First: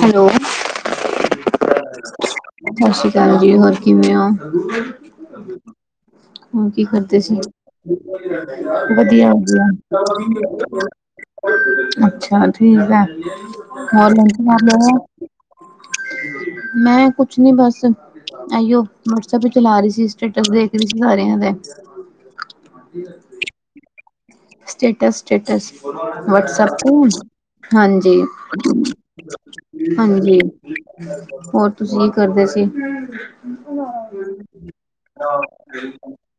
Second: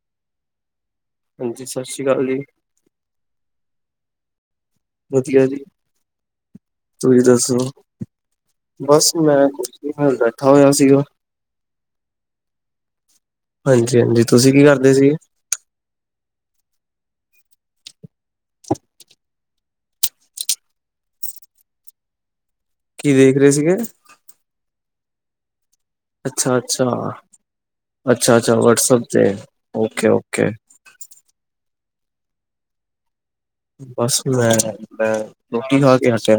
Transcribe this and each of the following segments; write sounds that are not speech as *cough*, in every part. Hello. ਹਾਂਜੀ ਸਤਿ ਸ਼੍ਰੀ ਅਕਾਲ ਜੀ ਸ਼ਾਸ਼੍ਰੀ ਕਾਲ ਜੀ ਹੋਰ ਕਿਵੇਂ ਓ। ਵਦੀਆ ਜੀ। ਓਰ ਕੀ ਕਰਦੇ ਤੁਸੀਂ ਸੀ, ਦੱਸੋ ਬਸ ਮੈਂ ਵਦੀਆ-ਵਦੀਆ। ਕੁਛ ਨੀ ਮੈਂ ਬੈਠਾ ਹੋਇਆ ਸੀਗਾ ਅੱਛਾ ਠੀਕ ਏ ਹਾਂਜੀ ਹੋਰ ਹਾਂਜੀ ਤੁਸੀਂ ਕੀ ਕਰਦੇ *unintelligible* ਸੀਗੇ ਮੈਂ ਕੁਛ ਨੀ ਬਾੱਸ, ਐਈਓ ਵਟਸਐਪ ਈ ਚਲਾ ਰੀ ਸੀ ਸਟੇਟਸ ਦੇਖ ਰੀ ਸੀ ਸਾਰੇਆ ਦੇ। ਕੀ ਦੇਖ ਰੇ ਸੀਗੇ। ਸਟੇਟਸ-ਸਟੇਟਸ ਅੱਛਾ ਵੱਟਸੈਪ ਅੱਛਾ ਤੇ। ਹਾਂਜੀ, ਅੱਛਾ ਅੱਛਾ ਵਟਸਐਪ ਤੇ ਓਕੇ ਹਾਂਜੀ। ਓਕੇ ਹੋਰ ਤੁਸੀਂ ਕੀ ਕਰਦੇ ਸੀ? ਬਸ ਮੈਂ, ਮੈਂ ਰੋਟੀ ਖਾ ਕੇ ਹਟਿਆ।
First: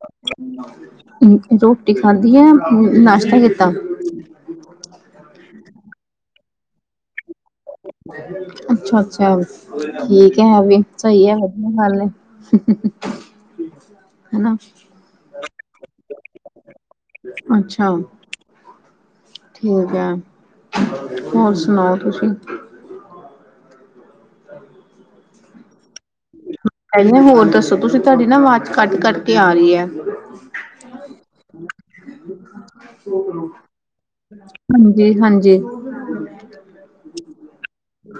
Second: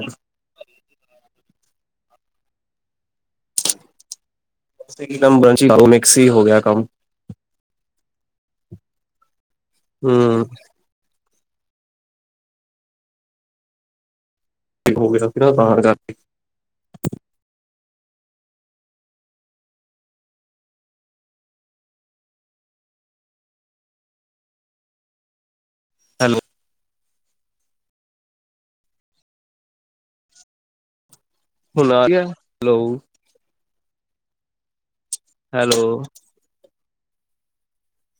ਰੋਟੀ ਖਾਧੀ ਐ, ਨਾਸ਼ਤਾ ਕੀਤਾ? ਨਾਸਤਾ ਕੀ ਮਿਕਸ ਹੋ ਗਿਆ ਕੰਮ। ਅੱਛਾ, ਅੱਛਾ ਠੀਕ ਹੂੰ ਹੈ ਐਵੀ। ਸਹੀ ਹੈ ਫੇਰ ਵੀ ਗੱਲ, ਹਨਾਂ। ਹੋ ਗਿਆ ਸੀ ਨਾ, ਤਾਂ ਕਰਕੇ ਅੱਛਾ! ਠੀਕ ਆ, ਹੋਰ ਸੁਣਾਓ ਤੁਸੀਂ? ਹੈਲੋ ਹੋਰ ਦੱਸੋ ਤੁਸੀਂ, ਤੁਹਾਡੀ ਨਾ ਆਵਾਜ਼ ਕੱਟ- ਕੱਟ ਕੇ ਆ ਰਹੀ ਐ। ਹੁਣ ਆ ਰਹੀ ਹੈ ਹੈਲੋ ਹਾਂਜੀ- ਹਾਂਜੀ। ਹੈਲੋ!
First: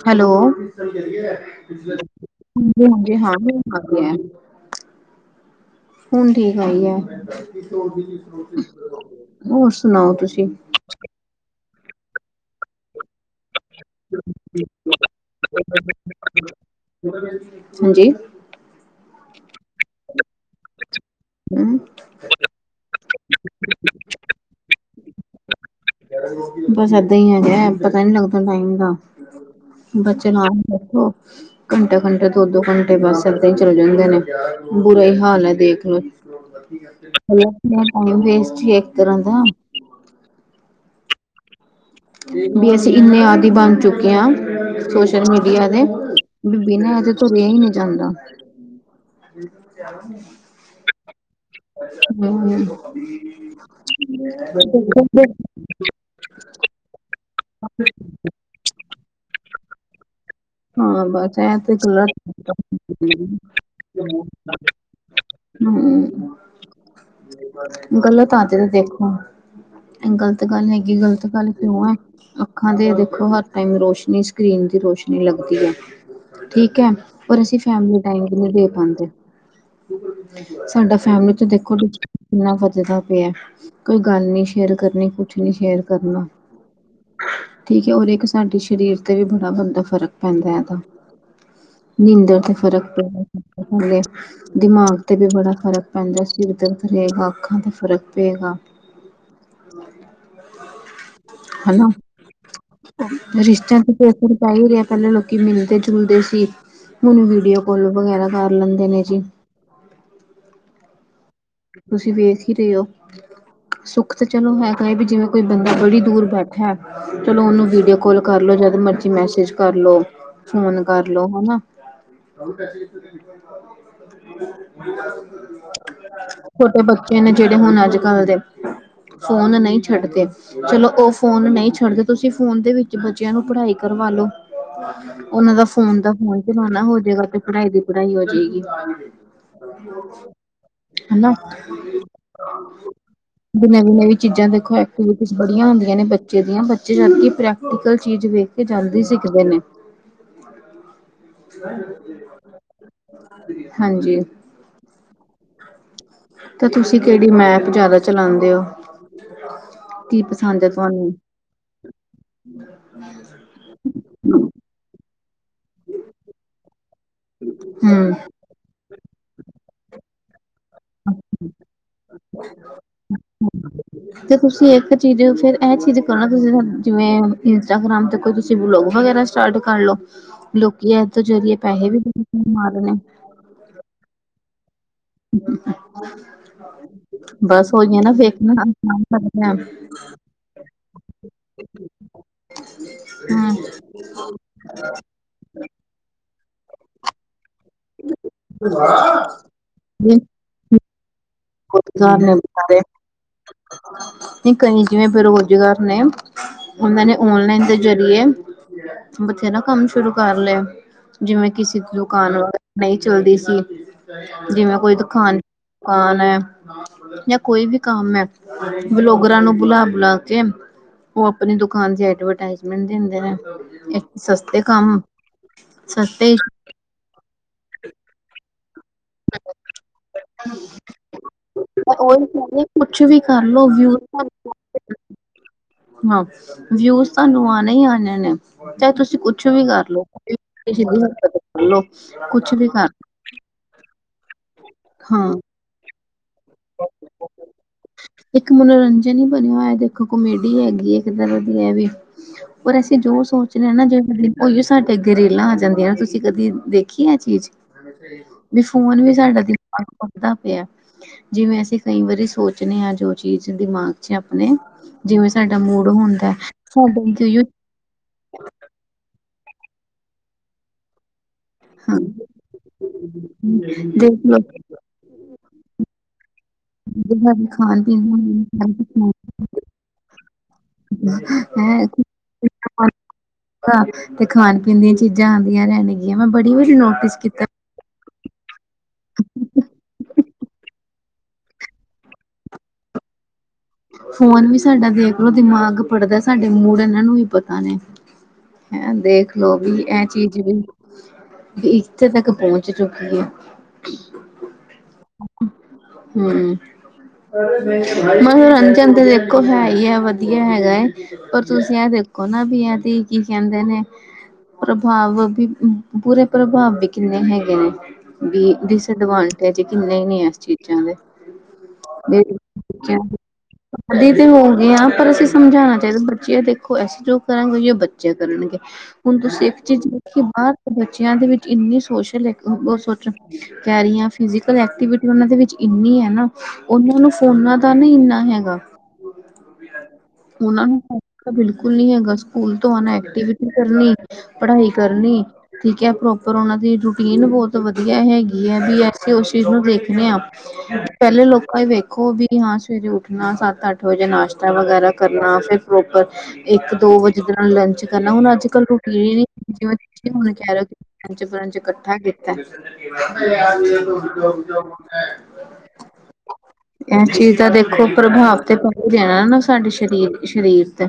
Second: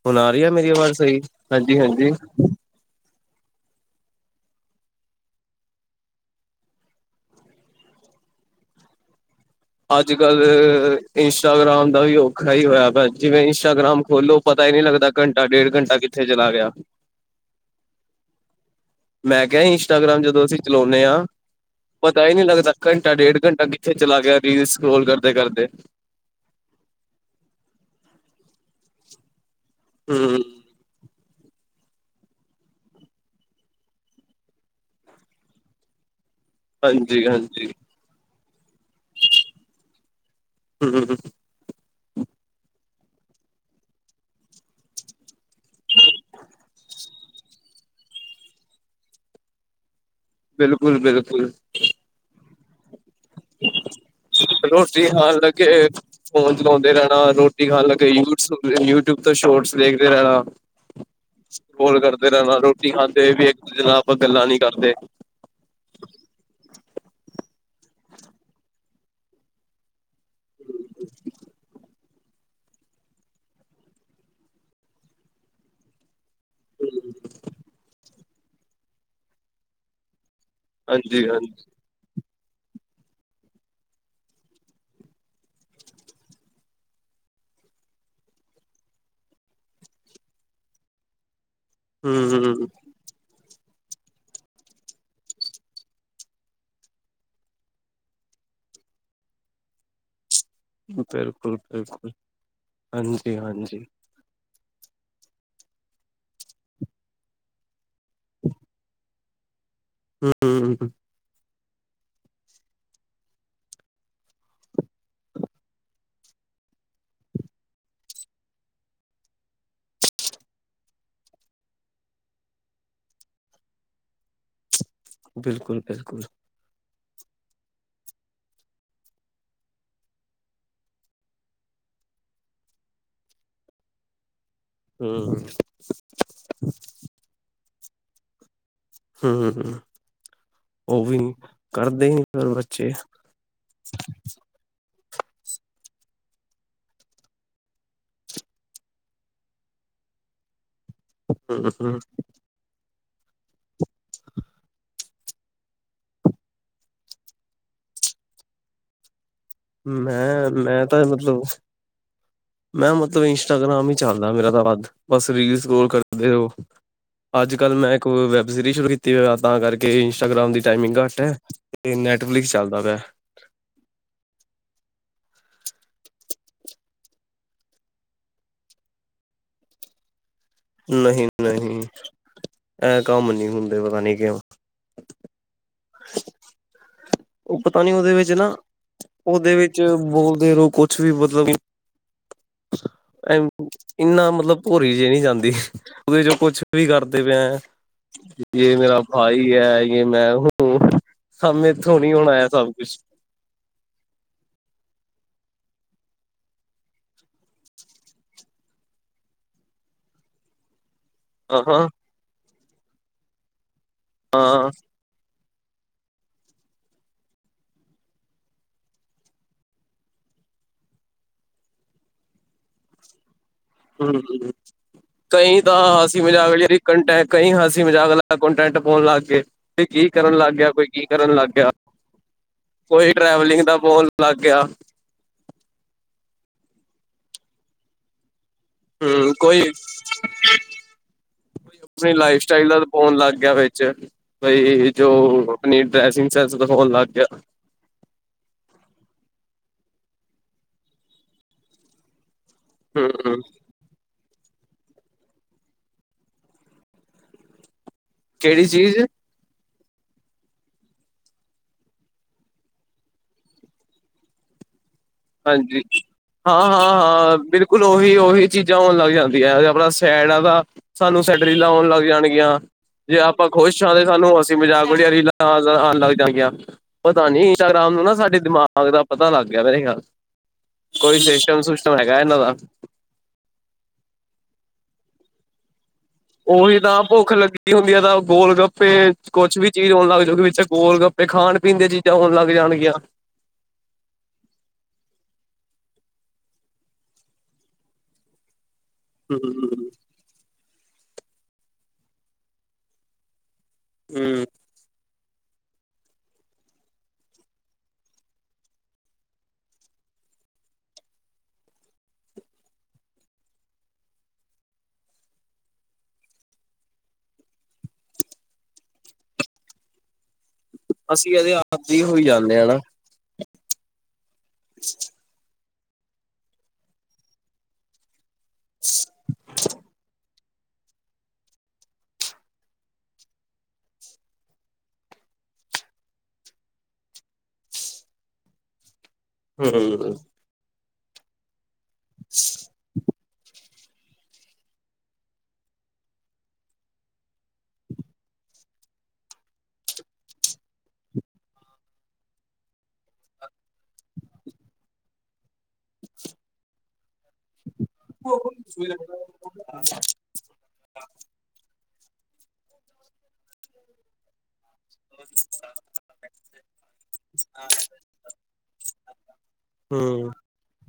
ਹੁਣ ਆ ਹੈਲੋ! ਰਹੀ ਹੈ ਮੇਰੀ ਆਵਾਜ਼ ਸਹੀ ਹਾਂਜੀ, ਹਾਂਜੀ ਹਾਂ ਹੁਣ ਠੀਕ ਆਈ ਐ। ਅੱਜ ਕਲ, ਇੰਸਟਾਗ੍ਰਾਮ ਦਾ ਵੀ ਔਖਾ ਹੀ ਹੋਇਆ ਪਿਆ ਜਿਵੇਂ ਇੰਸਟਾਗ੍ਰਾਮ ਖੋਲੋ ਪਤਾ ਹੀ ਨਹੀਂ ਲੱਗਦਾ ਘੰਟਾ- ਡੇਢ ਘੰਟਾ ਕਿੱਥੇ ਚਲਾ ਗਿਆ। ਹਾਂਜੀ ਮੈਂ ਕਿਹਾ ਸੀ ਇੰਸਟਾਗ੍ਰਾਮ ਜਦੋਂ ਅਸੀਂ ਚਲਾਉਂਨੇ ਆ, ਹਮ ਪਤਾ ਹੀ ਨਹੀਂ ਲੱਗਦਾ ਘੰਟਾ -ਡੇਢ ਘੰਟਾ ਕਿੱਥੇ ਚਲਾ ਗਿਆ, ਰੀਲ ਸਕਰੋਲ ਕਰਦੇ- ਕਰਦੇ। ਬਸ ਏਦਾਂ ਹੀ ਏ, ਪਤਾ ਨੀ ਲੱਗਦਾ ਟਾਈਮ ਦਾ, ਬੱਚੇ ਹਮ ਨਾਲ ਰਖੋ ਘੰਟੇ, ਘੰਟੇ ਦੋ, ਦੋ ਘੰਟੇ ਬਸ ਇੱਦਾਂ ਹੀ ਚਲੇ ਜਾਂਦੇ ਨੇ, ਬੁਰਾ ਹੀ ਹਾਲ ਹੈ ਦੇਖ ਲੋ। ਹਾਂਜੀ ਹੋਰ ਹਾਂਜੀ ਟਾਈਮ ਵੇਸਟ ਹੀ ਇੱਕ ਤਰ੍ਹਾਂ ਦਾ। ਹੂੰ। ਵੀ ਅਸੀਂ ਇੰਨੇ ਆਦੀ ਬਣ ਚੁੱਕੇ ਆ ਸੋਸ਼ਲ ਮੀਡੀਆ ਦੇ, ਬਿਨਾਂ ਏਦੇ ਤੋਂ ਤੁਰਿਆ ਨੀ ਜਾਂਦਾ। ਬਿਲਕੁਲ -ਬਿਲਕੁਲ। ਰੋਟੀ ਖਾਣ ਲੱਗੇ ਹੂੰ। ਫੋਨ ਚਲਾਉਂਦੇ ਰਹਿਣਾ, ਰੋਟੀ ਖਾਣ ਲੱਗੇ ਯੂਸ ਯੂਟਿਊਬ ਤੋਂ ਸ਼ੋਰਟਸ ਦੇਖਦੇ ਰਹਿਣਾ। ਹਾਂ ਬਸ ਆ ਤੇ ਸਕਰੋਲ ਪੂਰਾ ਕਰਦੇ ਰਹਿਣਾ ਰੋਟੀ ਖਾਂਦੇ ਵੀ ਇੱਕ ਦੂਜੇ ਨਾਲ ਆਪਾਂ ਗੱਲਾਂ ਨੀ ਕਰਦੇ ਹੂੰ। ਗਲਤ ਆਦਤ 'ਦੇਖੋ ਗ਼ਲਤ ਗੱਲ ਹੈਗੀ, ਗ਼ਲਤ ਗੱਲ ਕਿਉਂ ਐ? ਅੱਖਾਂ ਤੇ ਦੇਖੋ ਹਰ ਟਾਈਮ ਰੋਸ਼ਨੀ, ਸਕਰੀਨ ਦੀ ਰੋਸ਼ਨੀ ਲੱਗਦੀ ਐ। ਠੀਕ ਐ। ਔਰ ਅਸੀਂ ਫੈਮਲੀ ਟਾਈਮ ਨਹੀਂ ਦੇ ਪਾਂਦੇ। ਸਾਡਾ ਹਾਂਜੀ ਫੈਮਿਲੀ ਤੇ ਹਾਂਜੀ ਦੇਖੋ ਤੁ ਕਿੰਨਾ ਵੱਧਦਾ ਪਿਆ, ਕੋਈ ਗੱਲ ਨੀ ਸ਼ੇਅਰ ਕਰਨੀ, ਕੁਛ ਨੀ ਸ਼ੇਅਰ ਕਰਨਾ। ਠੀਕ ਏ, ਔਰ ਇੱਕ ਸਾਡੀ ਸ਼ਰੀਰ ਤੇ ਵੀ ਮੰਦਾ ਫਰਕ ਪੈਂਦਾ ਏਦਾ, ਹਮ ਨੀਂਦਰ ਤੇ ਹਮ ਫ਼ਰਕ ਪੈਂਦਾ ਨਾਲੇ ਦਿਮਾਗ ਤੇ ਵੀ ਬੜਾ ਫ਼ਰਕ ਪੈਂਦਾ, ਸਿਰ ਦਰਦ ਰਹੇਗਾ, ਅੱਖਾਂ ਤੇ ਫ਼ਰਕ ਪਏਗਾ। *unintelligible* ਬਿਲਕੁਲ, ਹਨਾ। ਬਿਲਕੁਲ। ਹਾਂਜੀ- ਹਾਂਜੀ। ਫਸਣ ਪੈ ਹੀ ਰਿਹਾ, ਪਹਿਲਾਂ ਲੋਕੀ ਮਿਲਦੇ -ਜੁਲਦੇ ਸੀ। ਹੁਣ ਵੀਡੀਓ ਫੁੱਲ ਵਗੈਰਾ ਕਰ ਲੈਂਦੇ ਨੇ ਜੀ। ਹੂੰ। ਤੁਸੀਂ ਵੇਖ ਹੀ ਰਹੇ ਓ! ਸੁੱਖ ਤਾਂ ਚਲੋ ਹੈਗਾ ਐ, ਵੀ ਜਿਵੇਂ ਕੋਈ ਬੰਦਾ ਬੜੀ ਦੂਰ ਬੈਠਾ ਐ ਚਲੋ ਉਹਨੂੰ ਵੀਡੀਓ ਕਾਲ ਕਰਲੋ ਜਦ ਮਰਜ਼ੀ ਮੈਸੇਜ ਕਰ ਲੋ। ਫੋਨ ਕਰਲੋ ਹਨਾ, ਬਿਲਕੁਲ-ਬਿਲਕੁਲ। ਛੋਟੇ ਬੱਚੇ ਨੇ ਜਿਹੜੇ ਹੁਣ ਅੱਜ-ਕੱਲ ਦੇ ਫੋਨ ਨਹੀ ਛੱਡਦੇ। ਚਲੋ ਉਹ ਫੋਨ ਨਹੀ ਛੱਡਦੇ ਤੁਸੀਂ ਫੋਨ ਦੇ ਵਿੱਚ ਬੱਚਿਆਂ ਨੂੰ ਪੜ੍ਹਾਈ ਕਰਵਾਲੋ। ਹਮ ਉਹਨਾਂ ਦਾ ਫੋਨ ਦਾ ਫੋਨ ਬਣਾਨਾ ਹੋ ਜਾਏਗਾ ਤੇ ਪੜ੍ਹਾਈ ਦੀ ਪੜ੍ਹਾਈ ਹੋ ਜਾਏਗੀ। ਹੂੰ, ਉਹ ਵੀ ਹਨਾ ਕਰਦੇ ਨੀ ਫਿਰ ਬੱਚੇ, ਨਵੀਂ-ਨਵੀਂ ਚੀਜ਼ਾਂ ਦੇਖੋ ਐਕਟੀਵਿਟੀਇਜ ਬੜੀਆ ਹੁੰਦੀਆ ਨੇ ਬੱਚੇ ਦੀਆਂ ਬੱਚੇ ਜਦਕਿ ਪ੍ਰੈਕਟੀਕਲ ਚੀਜ਼ ਵੇ ਬੱਚੇ ਜਲਦੀ ਸਿੱਖਦੇ ਨੇ। ਹਾਂਜੀ। ਤਾਂ ਤੁਸੀਂ ਕਿਹੜੀ ਮੈਪ ਜ਼ਿਆਦਾ ਚਲਾਉਂਦੇ ਹੋ। ਕੀ ਮੈਂ, ਪਸੰਦ ਹੈ ਮੈਂ ਤਾਂ ਤੁਹਾਨੂੰ ਮਤਲਬ, ਮੈਂ ਮਤਲਬ ਇੰਸਟਾਗ੍ਰਾਮ ਹੀ ਚੱਲਦਾ ਮੇਰਾ ਤਾਂ ਹੱਥ ਬਸ ਰੀਲਸ, ਸਕਰੋਲ ਕਰਦੇ ਓ ਅੱਜ-ਕੱਲ ਮੈਂ ਇੱਕ ਹਮ ਵੈੱਬ ਸੀਰੀਜ਼ ਸ਼ੁਰੂ ਕੀਤੀ ਹੋ ਤਾਂ ਕਰਕੇ ਇੰਸਟਾਗ੍ਰਾਮ ਦੀ, ਟਾਈਮਿੰਗ ਘੱਟ ਹੈ ਤੇ ਨੈੱਟ ਫਲਿਕਸ ਚੱਲਦਾ ਪਿਆ। ਹਮ ਤੇ ਤੁਸੀਂ ਇੱਕ ਚੀਜ਼ ਫੇਰ ਇਹ ਚੀਜ਼ ਕਰਨਾ ਤੁਸੀਂ ਜਿਵੇਂ ਇੰਸਟਾਗ੍ਰਾਮ ਤੇ ਕੋਈ ਤੁਸੀਂ ਵਲੋਗ ਵਗੈਰਾ ਸਟਾਰਟ ਕਰ ਲੋ ਲੋਕੀ ਇਹ ਤੋਂ ਨਹੀਂ ਚੰਗੇ ਨਹੀਂ ਪੈਸੇ ਵੀ ਕਮਾ ਰਹੇ ਨੇ। ਇਹ ਕੰਮ ਨੀ ਹੁੰਦਾ। ਪਤਾ ਨੀ ਕਿਉਂ। *inaudible* ਬਸ ਪਤਾ ਨੀ ਹੋਈਆਂ ਉਹਦੇ ਵਿੱਚ ਨਾ ਵੇਖਣਾ ਉਹਦੇ ਵਿੱਚ ਬੋਲਦੇ ਰਹੋ ਕੁਛ ਵੀ ਮਤਲਬ ਐ ਇੰਨਾ ਮਤਲਬ ਭੋਰੀ ਜੇ ਨਹੀ ਜਾਂਦੀ। ਉਹਦੇ ਚ ਕੁਛ ਵੀ ਕਰਦੇ ਪਏ ਐ, ਯੇ ਮੇਰਾ ਭਾਈ ਹੈ ਯੇ ਮੈਂ ਹੂ, ਬੇਰੁਜ਼ਗਾਰ ਹੂੰ, ਮੈਥੋਂ ਨੀ ਹੋਣਾ ਇਹ ਸਭ ਕੁਛ, ਹ ਤੇ ਕਈ ਜਿਵੇਂ ਬੇਰੁਜ਼ਗਾਰ ਨੇ ਉਹਨਾਂ ਨੇ ਔਨਲਾਈਨ ਦੇ ਜ਼ਰੀਏ, ਬਥੇਰਾ ਕੰਮ ਸ਼ੁਰੂ ਕਰ ਲਿਆ। ਜਿਵੇਂ ਹਾਂ ਕਿਸੇ ਹਾਂ ਦੀ ਦੁਕਾਨ ਨਹੀ ਚੱਲਦੀ ਸੀ, ਹਾਂ ਜਿਵੇਂ ਕੋਈ ਦੁਕਾਨ, ਦੁਕਾਨ ਐ, ਜਾਂ ਕੋਈ ਵੀ ਕੰਮ ਹੈ ਬਲੋਗਰਾਂ ਨੂੰ ਬੁਲਾ-ਬੁਲਾ ਕੇ, ਉਹ ਆਪਣੀ ਦੁਕਾਨ ਦੀ ਐਡਵਰਟਜ਼ਮੈਂਟ ਦਿੰਦੇ ਨੇ। ਹੂੰ, ਸਸਤੇ ਕੰਮ ਕਈ ਦਾ ਅਸੀਂ ਸਸਤੇ *unintelligible* ਲਈ ਜੀ। ਕੰਟ ਕਈ ਅਸੀ ਮਜ਼ਾਕ ਲ ਕੰਟੈਂਟ ਪਾਉਣ ਲੱਗ, ਗੇ ਤੇ ਕੀ ਕਰਨ ਲੱਗ ਗਿਆ ਕੋਈ ਕੀ ਕਰਨ ਲੱਗ ਗਿਆ। ਉਹੀ ਕਹਿੰਦੇ ਕੁਛ ਕੋਈ ਵੀ ਟਰੈਵਲਿੰਗ ਕਰਲੋ ਦਾ ਵਿਊ ਬੋਲ ਲੱਗ ਗਿਆ। ਹਾਂ, ਵਿਊਜ਼ ਤੁਹਾਨੂੰ ਆਉਣੇ ਹੀ ਆਉਣੇ ਨੇ। ਚਾਹੇ ਤੁਸੀਂ ਹੂੰ ਕੁਛ ਕੋਈ ਵੀ ਕਰ ਲਓ ਸਿੱਧੀ ਹ ਕਰ ਲੋ ਕੁਛ ਵੀ ਕਰ ਜ ਬਈ ਜੋ ਹਾਂ ਆਪਣੀ ਡਰੈਸਿੰਗ ਸੈਂਸ ਦਖਾਣ ਲੱਗ ਗਿਆ। *unintelligible* ਇੱਕ ਮਨੋਰੰਜਨ ਹੀ ਬਣਿਆ ਹੋਇਆ ਦੇਖੋ ਕਮੇਡੀ ਹੈਗੀ ਇੱਕ ਤਰ੍ਹਾਂ ਦੀ ਇਹ ਵੀ। ਔਰ ਅਸੀਂ ਜੋ ਹੂੰ ਸੋਚਦੇ ਹੈ ਨਾ ਜੇ ਉਹੀਓ ਸਾਡੇ ਅੱਗੇ ਰੀਲਾਂ ਆ ਜਾਂਦੀਆ ਨੇ ਤੁਸੀਂ ਕਦੀ ਦੇਖੀ ਇਹ ਚੀਜ਼? ਵੀ ਕਿਹੜੀ ਚੀਜ਼ ਫੋਨ ਵੀ ਸਾਡਾ ਦਿਮਾਗ ਪੜ੍ਹਦਾ ਪਿਆ। ਜਿਵੇਂ ਅਸੀਂ ਕਈ ਵਾਰੀ ਸੋਚਣੇ ਹਾਂ ਜੋ ਚੀਜ਼ ਦਿਮਾਗ ਚ ਆਪਣੇ ਜਿਵੇਂ ਸਾਡਾ ਹਾਂਜੀ ਮੂਡ ਹੁੰਦਾ ਹਾਂ ਹਾਂ ਫੋਨ ਤੇ ਹਾਂ ਓਹੀਓ ਬਿਲਕੁਲ ਉਹੀ-ਉਹੀ ਚੀਜ਼ਾਂ ਹੋਣ ਲੱਗ ਜਾਂਦੀਆਂ ਆਪਣਾ ਸੈਡ ਆ ਦਾ ਸਾਨੂੰ ਸੈਡ ਰੀਲਾਂ ਆਉਣ ਹਾਂ ਲੱਗ ਜਾਣਗੀਆਂ। ਜੇ ਆਪਾਂ ਖੁਸ਼ ਹਾਂ ਦੇਖ ਲੋ ਸਾਨੂੰ ਅਸੀਂ ਮਜ਼ਾਕ ਬੜੀਆ ਰੀਲਾਂ ਆਣ ਲੱਗ ਜਾਂਗੀਆਂ। ਪਤਾ ਨੀ ਖਾਣ ਇੰਸਟਾਗ੍ਰਾਮ ਪੀਣ ਨੂੰ ਨਾ ਸਾਡੇ ਦਿਮਾਗ ਦਾ ਪਤਾ ਲੱਗ ਗਿਆ ਮੇਰੇ ਖਿਆਲ *inaudible* ਕੋਈ ਸਿਸਟਮ ਸੁਸਟਮ ਹੈਗਾ ਇਹਨਾਂ ਦਾ ਤੇ ਖਾਣ ਪੀਣ ਦੀਆਂ ਚੀਜ਼ਾਂ ਆਦੀਆਂ ਰੈਣਗੀਆਂ ਮੈਂ ਬੜੀ ਵਾਰੀ ਉਹੀ ਤਾਂ ਨੋਟਿਸ ਭੁੱਖ ਕੀਤਾ। ਲੱਗੀ ਹੁੰਦੀ ਹੈ ਤਾਂ ਗੋਲ ਗੱਪੇ ਕੁਛ ਵੀ ਚੀਜ਼ ਹੋਣ ਲੱਗ ਜੋ ਕਿ ਵਿੱਚ ਗੋਲ ਗੱਪੇ ਖਾਣ ਪੀਣ ਦੇ ਚੀਜ 'ਚ ਆਉਣ ਲੱਗ ਜਾਣਗੀਆਂ। ਫੋਨ ਵੀ ਸਾਡਾ ਦੇਖਲੋ ਦਿਮਾਗ ਪੜਦਾ ਸਾਡੇ ਮੂਡ ਇਨਾਂ ਨੂੰ ਵੀ ਪਤਾ ਨੇ। ਮੈਮ ਦੇਖਲੋ ਵੀ ਹੂੰ ਐ ਚੀਜ਼ ਵੀ ਇੱਥੇ ਤੱਕ ਪਹੁੰਚ ਚੁੱਕੀ ਐ। ਹੂੰ ਹੂੰ ਕਿਚਨ ਤੇ ਦੇਖੋ ਹੈ ਈ ਐ ਵਧੀਆ ਹੈਗਾ। ਪਰ ਤੁਸੀਂ ਐ ਦੇਖੋ ਨਾ ਵੀ ਐ ਤੇ ਕੀ ਕੈਂਦੇ ਨੇ। ਪ੍ਰਭਾਵ ਵੀ ਬੂਰੇ ਪ੍ਰਭਾਵ ਵੀ ਕਿੰਨੇ ਹੈਗੇ ਨੇ। ਦੀ ਡਿਸਡਵਾਂਟਜ ਕਿੰਨੇ ਐ ਏਸ ਚੀਜ਼ ਅਸੀਂ ਇਹਦੇ ਆਦੀ ਦੇ ਹੋਈ ਜਾਂਦੇ ਆ ਨਾ ਬੱਚਿਆਂ ਦੇ ਆ ਤੇ ਹੋ ਗਏ ਏ ਪਰ ਅਸੀ ਸਮਝਾਉਣਾ ਚਾਈਦਾ ਬੱਚੇ ਦੇਖੋ ਅਸੀਂ ਜੋ ਕਰਾਂਗੇ ਬੱਚੇ ਚੇ ਕਰਨਗੇ ਹੁਣ ਤੁਸੀਂ ਇੱਕ ਚੀਜ਼ ਦੇਖੀ ਬਾਰ ਬੱਚਿਆਂ ਦੇ ਵਿੱਚ ਇੰਨੀ ਸੋਸ਼ਲ ਐਕਟੀਵਿਟੀ ਓ ਸੋਚਣ ਕੈ ਰਈ ਆਂ ਫਿਜ਼ਕਲ ਐਕਟੀਵਿਟੀ ਉਨਾਂ ਦੇ ਵਿੱਚ ਇੰਨੀ ਹੈ ਨਾ ਉਨਾਂ ਨੂੰ ਫੋਨਾ ਦਾ ਨਾ ਇਨਾ ਅ ਹੈਗਾ। ਹੂੰ ਉਨਾਂ ਨੂੰ ਬਿਲਕੁਲ ਨਈ ਹੈਗਾ ਸਕੂਲ ਤੋਂ ਆਣਾ ਐਕਟੀਵਿਟੀ ਕਰਨੀ। ਪੜ੍ਹਾਈ ਕਰਨੀ। ਠੀਕ ਏ ਪ੍ਰੋਪਰ ਉਨਾਂ ਦੀ ਰੂਟੀਨ ਬੋਤ ਵਧੀਆ ਹੈਗੀ ਐ ਵੀ ਅਸੀਂ ਉਸ ਚੀਜ਼ ਨੂੰ ਦੇਖਣੇ ਆਂ। ਪੈਲੇ ਲੋਕਾਂ ਵੇਖੋ ਵੀ ਹਾਂ ਸਵੇਰੇ ਉੱਠ ਉੱਠਣਾ ਸੱਤ ਅੱਠ ਵਜੇ ਨਾਸ਼ਤਾ ਵਗੈਰਾ ਕਰਨਾ ਫਿਰ ਪ੍ਰੋਪਰ ਇੱਕ ਦੋ ਵਜੇ ਦੇ ਨਾਲ ਲੰਚ ਕਰਨਾ ਹੁਣ ਅੱਜ ਕੱਲ ਰੁਕੀ ਨੀ *unintelligible* ਕੈ ਲੋ ਪੰਜ-ਪੰੰਜ ਕੱਠਾ ਕੀਤਾ। ਐ ਚੀਜ਼ ਤਾਂ ਦੇਖੋ ਪ੍ਰਭਾਵ ਤੇ ਪੈਂਦਾ ਨਾ ਸਾਡੇ ਹੂੰ, ਸ਼ਰੀਰ-ਸਰੀਰ ਤੇ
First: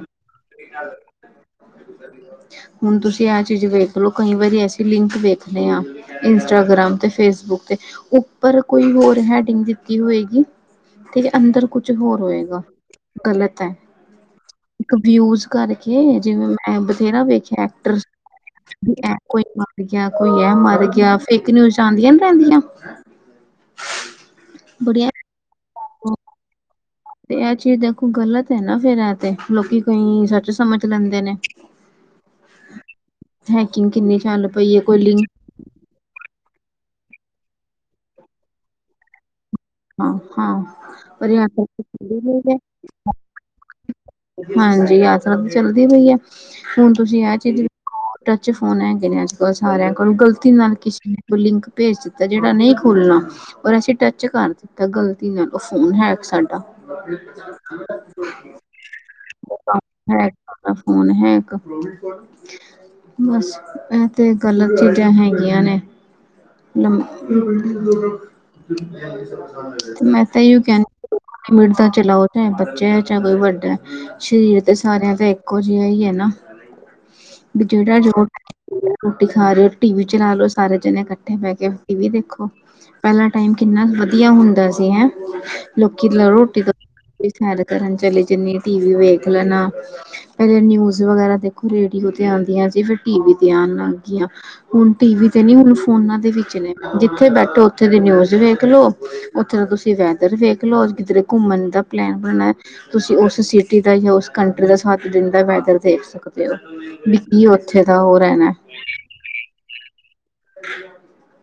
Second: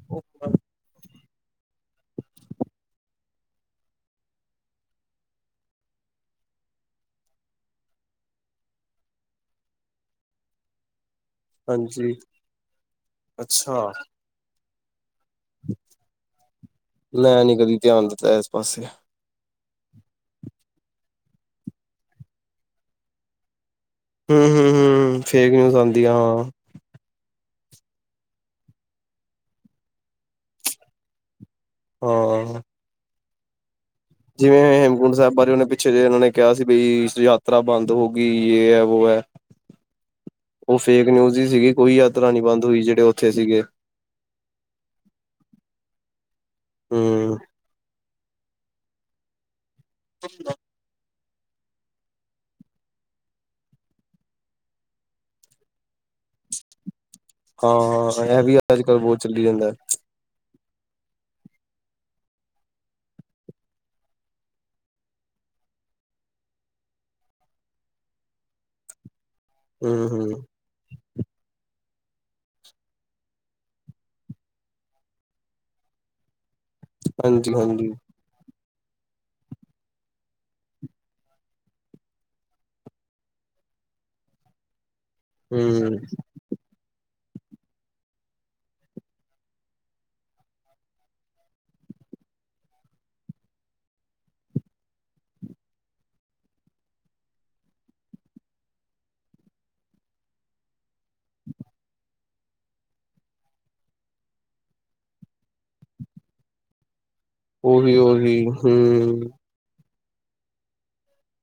ਹੁਣ ਤੁਸੀਂ ਆ ਚੀਜ਼ ਵੇਖ ਲਓ ਕਈ ਵਾਰੀ ਅਸੀਂ ਲਿੰਕ ਵੇਖਦੇ ਹਾਂ। ਇੰਸਟਾਗ੍ਰਾਮ ਤੇ ਫੇਸਬੁੱਕ ਤੇ ਉੱਪਰ ਕੋਈ ਹੋਰ ਹੈਡਿੰਗ ਦਿੱਤੀ ਹੋਏਗੀ। ਤੇ ਠੀਕ ਅੰਦਰ ਕੁਛ ਹਾਂਜੀ। ਹੋਰ ਹੋਏਗਾ ਗਲਤ ਐ। ਅੱਛਾ, ਇੱਕ ਵਿਊਜ ਕਰਕੇ ਜਿਵੇਂ ਮੈਂ ਬਥੇਰਾ ਮੈਂ ਨੀ ਵੇਖਿਆ ਕਦੀ ਐਕਟਰ ਧਿਆਨ ਦਿੱਤਾ ਇਸ ਪਾਸੇ। ਕੋਈ ਮਰ ਗਿਆ ਕੋਈ ਇਹ ਮਰ ਗਿਆ ਫੇਕ ਨਿਊਜ ਆਂਦੀਆਂ ਨੀ ਰੈਂਦੀਆਂ। ਹੂੰ ਹੂੰ ਹੂੰ ਫੇਕ ਨਿਊਜ ਆਂਦੀਆਂ ਆਂ। ਤੇ ਐ ਚੀਜ਼ ਦੇਖੋ ਗਲਤ ਐ ਨਾ ਫਿਰ ਐ ਤੇ ਲੋਕੀ ਕਈ ਸੱਚ ਸਮਝ ਲੈਂਦੇ ਨੇ। ਹਾਂ ਥੈਂਕਯੂ ਕਿੰਨੀ ਚੱਲ ਜਿਵੇਂ ਪਈ ਹੈ ਕੋਈ ਹੇਮਕੁੰਡ ਲਿੰਕ ਸਾਹਿਬ ਬਾਰੇ ਉਨੇ ਪਿ ਪਿਛੇ ਜੇ ਇਨਾਂ ਨੇ ਕਿਆ ਸੀ ਬਈ ਯਾਤਰਾ ਬੰਦ ਹੋ ਗਈ ਜੇ ਏ-ਵੋ ਐ। ਹਾਂ ਹਾਂ ਓ ਫੇਕ ਨਿਊਜ ਈ ਸੀਗੀ ਕੋਈ ਯਾਤਰਾ ਨੀ ਪਰ ਬੰਦ ਹੋਈ ਜੇੜੇ ਉਥੇ ਸੀਗੇ। ਹਾਂਜੀ ਯਾਤਰਾ ਤੇ ਚੱਲਦੀ ਨਈ ਐ, ਹੁਨ ਤੁਸੀਂ ਐਹ ਹੂੰ, ਚੀਜ਼ ਦੇ ਟੱਚ ਫੋਨ ਹੈਗੇ ਐ ਅੱਜ-ਕੱਲ ਸਾਰਿਆਂ ਕੋਲ, ਗਲਤੀ ਨਾਲ ਕਿਸੀ ਕੋਈ ਲਿੰਕ ਭੇਜ ਦਿੱਤਾ ਜੇਹੜਾ ਨਈ ਖੋਲਨਾ। ਔਰ ਅਸੀਂ ਟੱਚ ਕਰ ਤਾ ਗ਼ਲਤੀ ਨਾਲ, ਓਹ ਫੋਨ ਹੈਕ ਸਾਡਾ *unintelligible* ੳ ਹਾਂ ਇਹ ਵੀ ਅੱਜ-ਕੱਲ੍ਹ ਬਹੁਤ ਚੱਲੀ ਜਾਂਦਾ ਕੰਮ ਹੈ ਅ ਫੋਨ ਹੀ ਐ ਇੱਕ *unintelligible* ਬਸ ਏਹ ਤੇ ਗਲਤ ਚੀਜ਼ਾਂ ਹੈਗੀਆਂ ਨੇ ਮ-ਮ- *unintelligible* ਮੈਂ ਤਾ ਹੂੰ-ਹੂੰ। ਅਯਿਓ ਕਹਿ *unintelligible* ਬੱਚੇ ਐ ਚਾਵਲ ਵੱਡੇ ਸ਼ਰੀਰ ਤੇ ਸਾਰਿਆਂ ਦਾ ਇੱਕੋ ਜੇਹਾ ਈ ਏ-ਨਾ। *inaudible* ਵੀ ਹਾਂਜੀ-ਹਾਂਜੀ। ਜਿਹੜਾ ਜਦੋ *unintelligible* ਰੋਟੀ ਖਾ ਰਿਹਾ ਟੀ-ਵੀ ਚਲਾ ਲਓ ਸਾਰੇ ਜਨੇ ਕੱਅ ਠੇ ਬਹਿ ਕੇ ਟੀ-ਵੀ ਦੇਖੋ, ਪਹਿਲਾ ਟਾਈਮ ਕਿੰਨਾ ਵਧੀਆ ਹੁੰਦਾ ਸੀ ਹੈਂਅ *unintelligible* ਹੂੰ, ਲੋਕੀ ਨਾਲੇ ਰੋਟੀ ਦਾ *unintelligible* ਕਰਨ ਚਲੀ ਜਾਂਨੀ ਟੀ-ਵੀ ਵੇਖ ਲੈਨਾ ਪਹਿਲੇ ਨਿਊਜ਼ ਵਗੈਰਾ ਦੇਖੋ ਰੇਡੀਓ ਤੇ ਆਂਦੀਆਂ ਜੀ, ਫਿਰ ਟੀ-ਵੀ ਤੇ ਆਨ ਲਾਗੀਆਂ। ਹੁਨ ਟੀ-ਵੀ ਤੇ ਨੀ ਹੁਨ ਫੋਨਾਂ ਦੇ ਵਿੱਚ ਨੇ, ਜਿੱਥੇ ਬੈਠੋ ਉੱਥੇ ਦੀ ਨਿਊਜ਼ ਵੇਖ ਲੋ, ਉੱਥੇ ਦਾ ਤੁਸੀਂ ਵੈਦਰ ਵੇਖ ਖਲੋਜ ਕਿੱਦਰੇ ਘੁੰਮਣ ਦਾ ਪਲੈਨ *unintelligible* ਤੁਸੀਂ ਓਸ ਸਿਟੀ ਦਾ ਯਾ ਓਸ ਕੰਟਰੀ ਦਾ ਸੱਤ-ਦਿਨ ਦਾ ਵੈਦਰ ਦੇਖ ਸਕਦੇ ਓ। ਵੀ-ਕੀ ਓਥੇ ਦਾ ਓਹ ਰੈਨਾ ਹੂਅਅ *unintelligible*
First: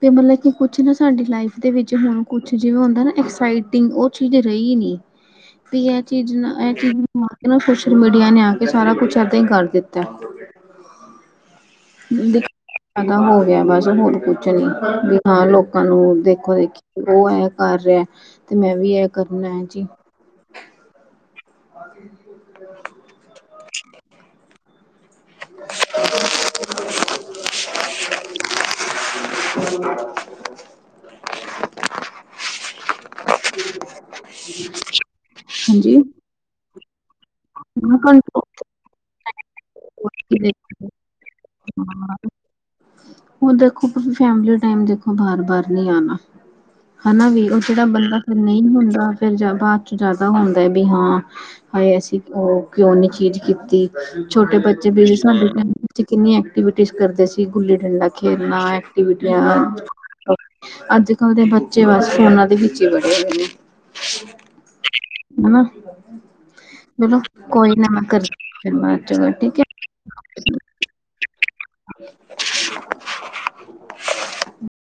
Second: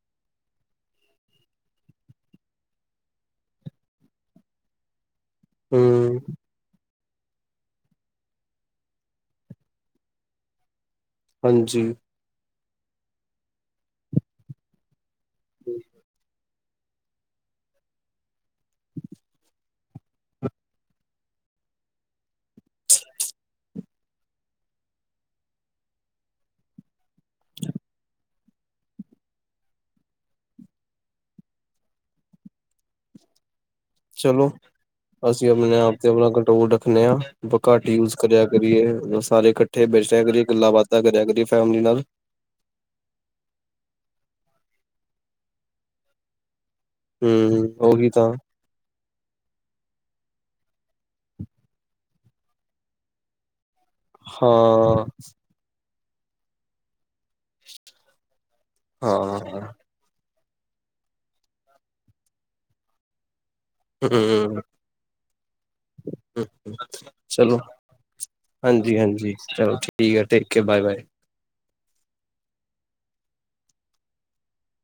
ਤੇ ਮਤਲਬ ਕਿ ਕੁਛ ਵੀ ਸਾਡੀ ਲਾਈਫ ਦੇ ਵਿੱਚ, ਹੁਨ ਕੁਛ ਜਿਵੇਂ ਉਅ ਹੁੰਦਾ ਹੈ ਨਾ ਏਨਾ ਐਕਸਾਈਟਿੰਗ ਓਹ ਚੀਜ਼ ਰਹੀ ਨੀ। *unintelligible* ਵੀ ਐਹ ਚੀਜ਼ ਨਾ ਐਹ ਚੀਜ਼ *unintelligible* ਏਹ ਨਾ ਸੋਸ਼ਲ ਮੀਡੀਆ ਨੇ ਆਕੇ ਸਾਰਾ ਕੁਛ ਐਦਾ ਹੀ ਕਰ ਦਿੱਤਾ। ਹਾਂਜੀ। *unintelligible* ਹੋ ਗਿਆ ਬਸ ਹੋਰ ਕੁਛ ਨੀ, ਵੀ ਹਾਂ ਲੋਕਾਂ ਨੂੰ ਦੇਖੋ ਵੇਖੀ ਓਹ ਏਹ ਕਰ ਰਿਹਾ, ਤੇ ਮੈਂ-ਵੀ ਏਹ ਕਰਨਾ ਐ ਜੀ। *unintelligible* *unintelligible* *unintelligible* *unintelligible* *unintelligible* ਚਲੋ ਅਸੀਂ ਆਪਨੇ-ਆਪ ਹਾਂਜੀ ਤੇ ਆਪਣਾ ਕੰਟਰੋਲ ਰੱਖਨੇ ਆਂ ਘੱਟ ਯੂਜ਼ ਕਰਿਆ ਕਰੀਏ ਸਾਰੇ ਇਕੱਠੇ ਬੇਠਿਆ ਕਰੀਏ ਗੱਲਾਂ-ਬਾਤਾਂ ਕਰਿਆ-ਕਰੀਏ ਫੈਮਿਲੀ ਨਾਲ। ਹੁਨ ਦੇਖੋ ਤੁਸੀ ਫੈਮਲੀ ਦਾ ਟਾਈਮ ਦੇਖੋ ਬਾਰ-ਬਾਰ ਨੀ ਆਨਾ। ਹਨਾ ਵੀ ਓਹ ਹਮ ਜੇਹੜਾ ਉਹੀ ਬੰਦਾ ਤਾਂ ਫੇਰ ਨਹੀਂ ਹੁੰਦਾ, ਫੇਰ ਜਿ -ਬਾਅਚ ਜ਼ਿਆਦਾ ਹੁੰਦਾ ਹੈ ਵੀ ਹਾਂ ਹਾਏ ਅਸੀਂ ਓਹ ਕਿਉਂ ਨੀ ਖਿਝ ਕੀਤੀ। *unintelligible* ਛੋਟੇ-ਬੱਚੇ ਹਾਂ ਵੇਲੇ ਸਾਡੇ ਉੱਥੇ ਕਿੰਨੀ ਐਕਟੀਵਿਟੀਸ ਕਰਦੇ ਸੀ, ਗੁੱਲੀ-ਡੰਡਾ ਖੇਲਨਾ ਐ ਹਾਂ *unintelligible* ਅੱਜ-ਕੱਲ ਦੇ ਬੱਚੇ ਬਸ ਫੋਨਾਂ ਦੇ ਵਿੱਚ ਹੀ ਵੜੇ ਰਹਿਨੇ *unintelligible* ਹਮ-ਅ ਚਲੋ ਕੋਈ ਨਾ ਮੈਂ ਕਰਦੀ ਫਿਰ ਬਾਅਦ ਚੋਂ ਗੱਲ ਹਾਂਜੀ-ਹਾਂਜੀ, ਹੈ ਚਲੋ ਠੀਕ। ਠੀਕ ਏ, ਟੇਕੇ, ਬਾਏ-ਬਾਏ। *unintelligible*